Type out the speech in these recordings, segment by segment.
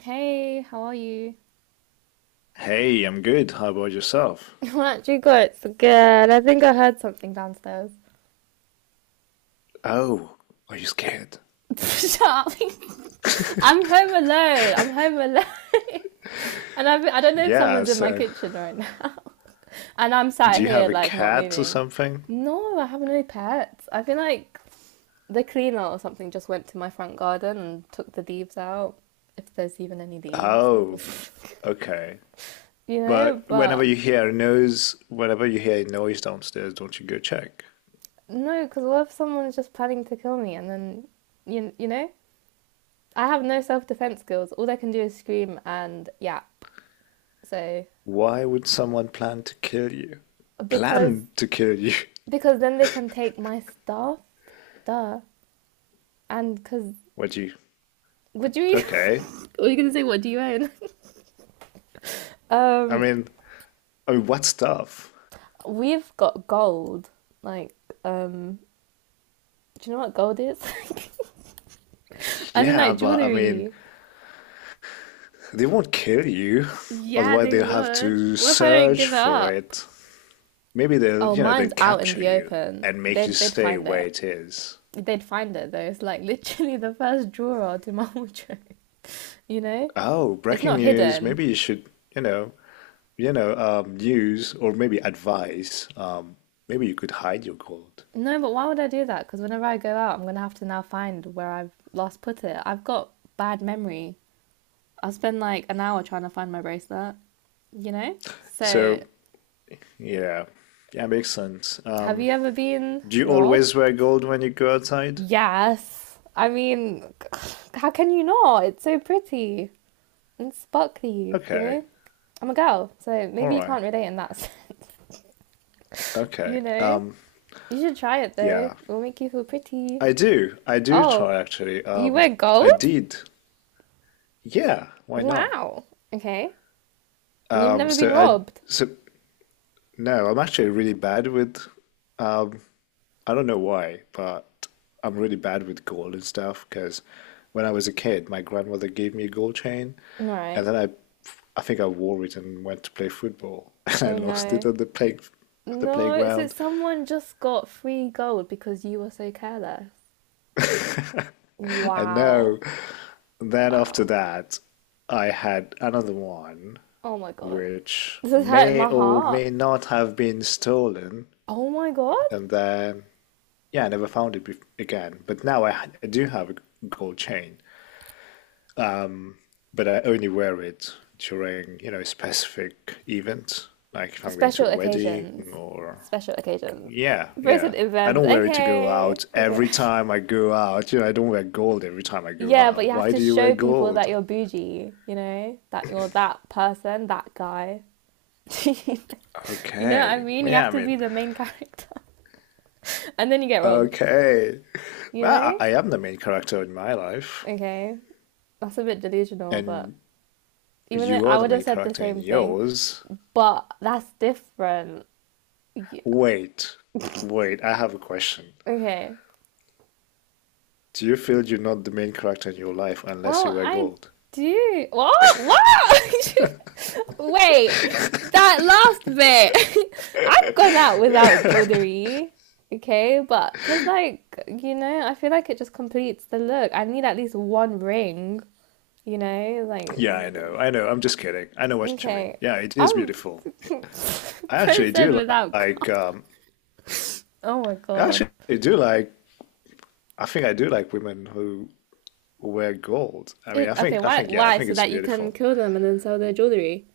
Hey, how are you? Hey, I'm good. How about yourself? Aren't you good? It's good. I think I heard something downstairs. Oh, are you scared? Shut up. I'm home alone. I'm home alone. I don't know if Yeah, someone's in my so kitchen right now. And I'm do sat you here, have a like, not cat or moving. something? No, I have no pets. I feel like the cleaner or something just went to my front garden and took the leaves out. If there's even any leaves. Oh, okay. You know, But whenever but you hear a noise, downstairs, don't you go check? no, because what if someone's just planning to kill me and then, you know? I have no self defense skills. All they can do is scream and yap. So Why would someone plan to kill you? because Plan to kill you? because then they can take my stuff, duh. And because What you? would you? Okay. were you gonna say? What do you own? I um, mean, I mean, what stuff? we've got gold. Like, um, do you know what gold is? I don't know Yeah, but I mean, jewelry. they won't kill you. Yeah, Otherwise, they they'll have would. to What if I don't search give it for up? it. Maybe they'll, Oh, they'll mine's out in capture the you open. and make you They'd stay find where it. it is. They'd find it though. It's like literally the first drawer to my wardrobe. you know, Oh, it's breaking not news. hidden. Maybe you should, news or maybe advice. Maybe you could hide your gold. No, but why would I do that? Because whenever I go out, I'm gonna have to now find where I've last put it. I've got bad memory. I'll spend like an hour trying to find my bracelet. You know. So, So, yeah, yeah, makes sense. have you ever been Do you always wear robbed? gold when you go outside? Yes. I mean, how can you not? It's so pretty and sparkly. You Okay, know. I'm a girl, so all maybe you right, can't relate in that sense. You okay. know, you should try it though. Yeah, It will make you feel pretty. I do. I do Oh, try actually. you wear I gold? did. Yeah, why not? Wow. Okay. And you've Um, never been so I robbed? so no, I'm actually really bad with, um, I don't know why, but I'm really bad with gold and stuff because when I was a kid, my grandmother gave me a gold chain, and Right. then I think I wore it and went to play football, and I Oh lost it no. at the play, at the No, so playground. someone just got free gold because you were so careless. And no, Wow. then after Wow. that, I had another one, Oh my god. which This is hurting may my or heart. may not have been stolen, Oh my god. and then yeah, I never found again. But now I do have a gold chain, but I only wear it during, you know, specific events, like if I'm going Special to a wedding occasions. or Special occasions. yeah, Person yeah. I events. don't wear it to go Okay. out Okay. every time I go out. You know, I don't wear gold every time I go Yeah, but you out. have Why to do you wear show people that gold? you're bougie, you know, that you're that person, that guy. you know what I Okay. mean? Well, You have yeah, I to mean, be the main character. And then you get robbed, okay. you Well, know? I am the main character in my life, Okay, that's a bit delusional, but and even though you are I the would have main said the character in same thing, yours. but that's different. Yeah. Wait, wait, I have a question. Okay, Do you feel you're not the main character in your life unless well, you wear I gold? do. What? What? Wait, that last bit. I've gone out without jewelry. Okay, but because, like, you know, I feel like it just completes the look. I need at least one ring, you know? Like, Yeah, I know, I know. I'm just kidding. I know what you mean. okay. Yeah, it is I'm beautiful. I actually person do without like, cup. Oh my I god. actually do like, I do like women who wear gold. I mean, It, okay, why? Yeah, I Why? think So it's that you can beautiful. kill them and then sell their jewelry?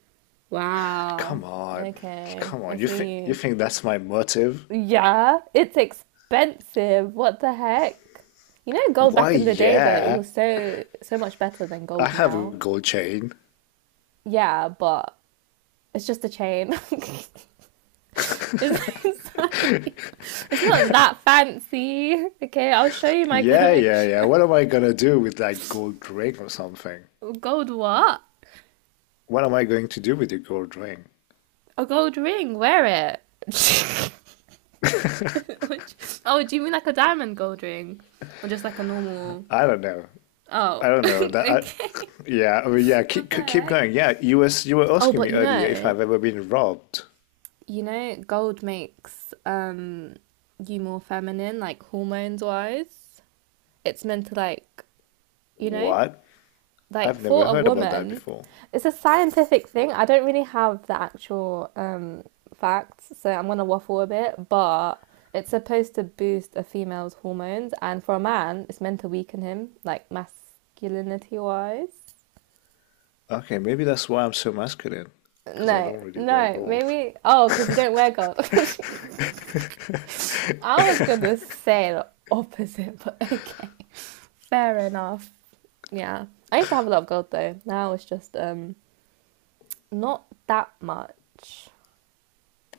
Wow. Come on, Okay, come I on. See You you. think that's my motive? Yeah, it's expensive. What the heck? You know, gold Why, back in the day though, it yeah, was so much better than I gold have a now. gold chain. Yeah, but it's just a chain. It's like- it's not that fancy. Okay, I'll show you my Yeah, yeah, yeah. collection. What am I gonna do with that gold ring or something? Gold what? What am I going to do with your gold ring? A gold ring. Wear it. Which, oh, do you mean like a diamond gold ring, or just like a normal? I don't know. Oh, I don't know that. I, okay. yeah, I mean, yeah. What the Keep heck? going. Yeah, you were Oh, asking but me earlier if I've ever been robbed. you know, gold makes you more feminine, like hormones wise. It's meant to like, you know, What? like I've for never a heard about that woman, before. it's a scientific thing. I don't really have the actual facts, so I'm gonna waffle a bit, but it's supposed to boost a female's hormones, and for a man, it's meant to weaken him, like masculinity wise. Okay, maybe that's why I'm so masculine, because I No, don't really wear no, gold. maybe. Oh, because you don't wear gold. I was gonna say the opposite, but okay, fair enough. Yeah, I used to have a lot of gold though. Now it's just not that much.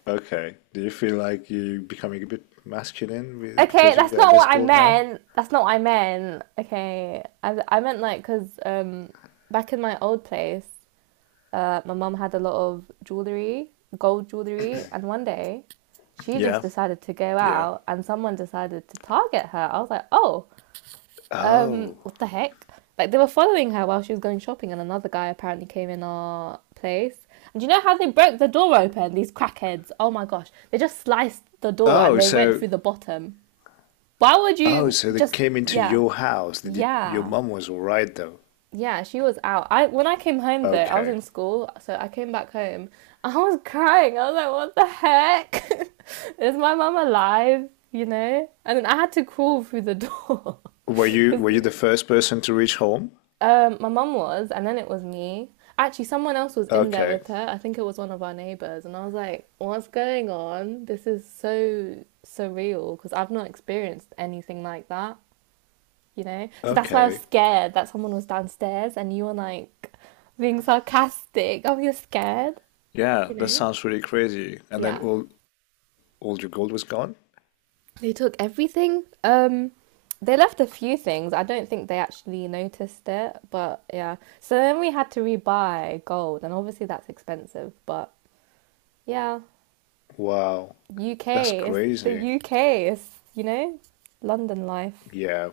Okay. Do you feel like you are becoming a bit masculine with, Okay, because you that's have not less what I gold now? meant. That's not what I meant. Okay, I meant like because back in my old place, my mum had a lot of jewelry, gold jewelry, and one day she just Yeah. decided to go Yeah. out and someone decided to target her. I was like, oh, um, Oh. what the heck? Like they were following her while she was going shopping, and another guy apparently came in our place. And do you know how they broke the door open? These crackheads! Oh my gosh, they just sliced the door and Oh, they went so through the bottom. Why would oh, you so they just? came into Yeah, your house. They did, your yeah, mom was all right though. yeah. She was out. I When I came home though, I was Okay. in school, so I came back home. I was crying. I was like, what the heck? Is my mum alive? You know? And then I had to crawl through the door because Were you the first person to reach home? um, my mum was, and then it was me. Actually, someone else was in there Okay. with her. I think it was one of our neighbors, and I was like, "What's going on? This is so surreal because I've not experienced anything like that." You know, so that's why I was Okay. scared that someone was downstairs and you were like being sarcastic. Oh, you're scared, Yeah, you that know? sounds really crazy. And then Yeah. all your gold was gone? They took everything. They left a few things. I don't think they actually noticed it, but yeah. So then we had to rebuy gold, and obviously that's expensive, but yeah, Wow. That's UK is crazy. the UK is, you know, London life. Yeah.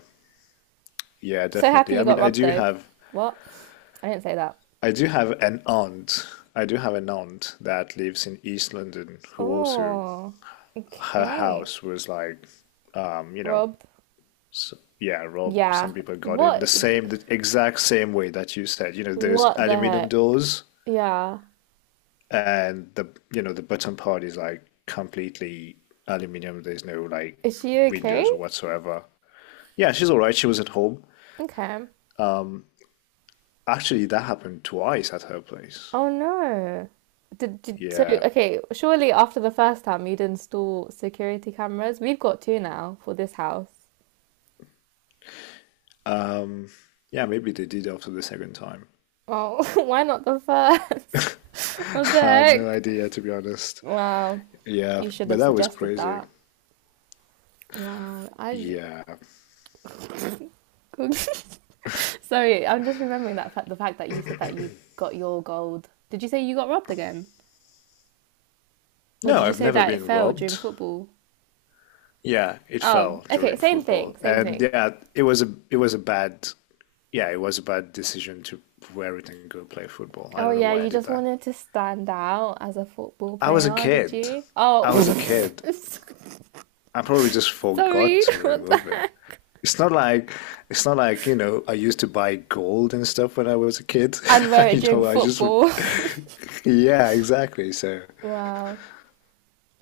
Yeah, So happy definitely. you I mean, got robbed though. What? I didn't say that. I do have an aunt. I do have an aunt that lives in East London who also Oh, her okay. house was like you know, Robbed. so, yeah, Rob, Yeah. some people got in What? The exact same way that you said. You know, there's What the aluminum heck? doors, Yeah. and the you know the bottom part is like completely aluminum. There's no like Is she okay? windows or whatsoever. Yeah, she's all right. She was at home. Okay. Um, Actually, that happened twice at her place. Oh no. Did so Yeah. okay, surely after the first time you'd install security cameras. We've got two now for this house. Um, yeah, maybe they did after the second time. Oh, why not the first? I What the have no heck? idea, to be honest. Wow. Yeah, You should but have that was suggested crazy. that. Wow. I Yeah. j- Sorry, I'm just remembering that fact, the fact that you said that you got your gold. Did you say you got robbed again? Or No, did you I've say never that it been fell during robbed. football? Yeah, it Oh, fell okay, during same thing, football. same And thing. yeah, it was a bad yeah, it was a bad decision to wear it and go play football. I Oh don't know yeah, why I you did just that. wanted to stand out as a football I was a player, did kid. you? Oh, I was a kid. I probably just forgot sorry. to What the- remove it. It's not like it's not like, you know, I used to buy gold and stuff when I was a kid. and wear it You during know, I just football. yeah, exactly. So, Wow.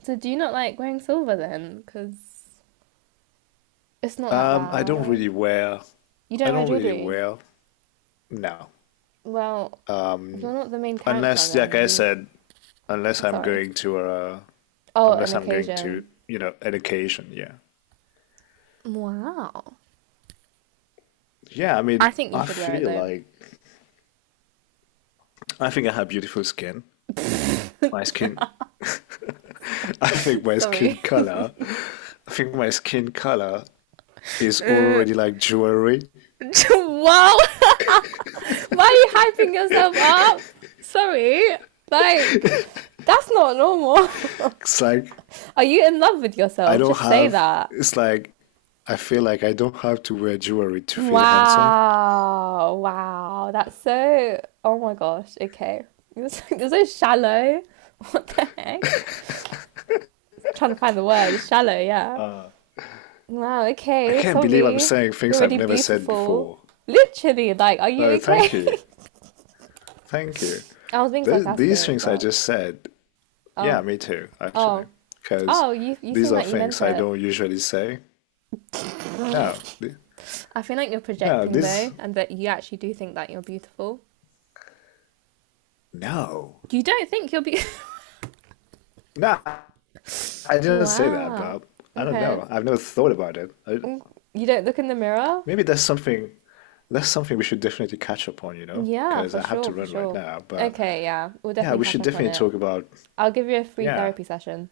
So do you not like wearing silver then? Because it's not that I don't bad. really You don't wear jewelry. wear no. Well, you're Um, not the main character Unless like then. I You. said unless I'm Sorry. going to Oh, an unless I'm going to, occasion. you know, education, yeah. Wow. Yeah, I I mean, think you I should wear it feel though. like I think I have beautiful skin. My skin Sorry. I think my skin color is Uh, already like jewelry. wow. Why are you hyping yourself up? Sorry, like that's not normal. It's like are you in love with I yourself? don't Just say have that. it's like I feel like I don't have to wear jewelry to feel handsome. Wow, wow, that's so. Oh my gosh. Okay, you're so shallow. What the heck? Trying to find the word. It's shallow, yeah. Wow. I Okay. can't believe I'm Sorry. saying You're things I've already never said beautiful. before. Literally, like, are you Oh, thank you. okay? Thank you. I was being Th these sarcastic, things I but just said yeah, oh, me too, actually, oh, because oh, you these seem are like you meant things I it. don't usually say. No, th- I feel like you're no, projecting this, though, and that you actually do think that you're beautiful. no, You don't think you're beautiful. no, I didn't say that, wow. but I don't Okay. know. I've never thought about it. I, Mm, you don't look in the mirror? maybe that's that's something we should definitely catch up on, you know, Yeah, because for I have sure, to for run right sure. now. But Okay, yeah, we'll yeah, definitely we catch should up on definitely it. talk about, I'll give you a free yeah, therapy session.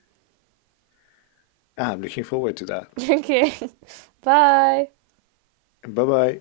ah, I'm looking forward to that. okay. Bye. Bye bye.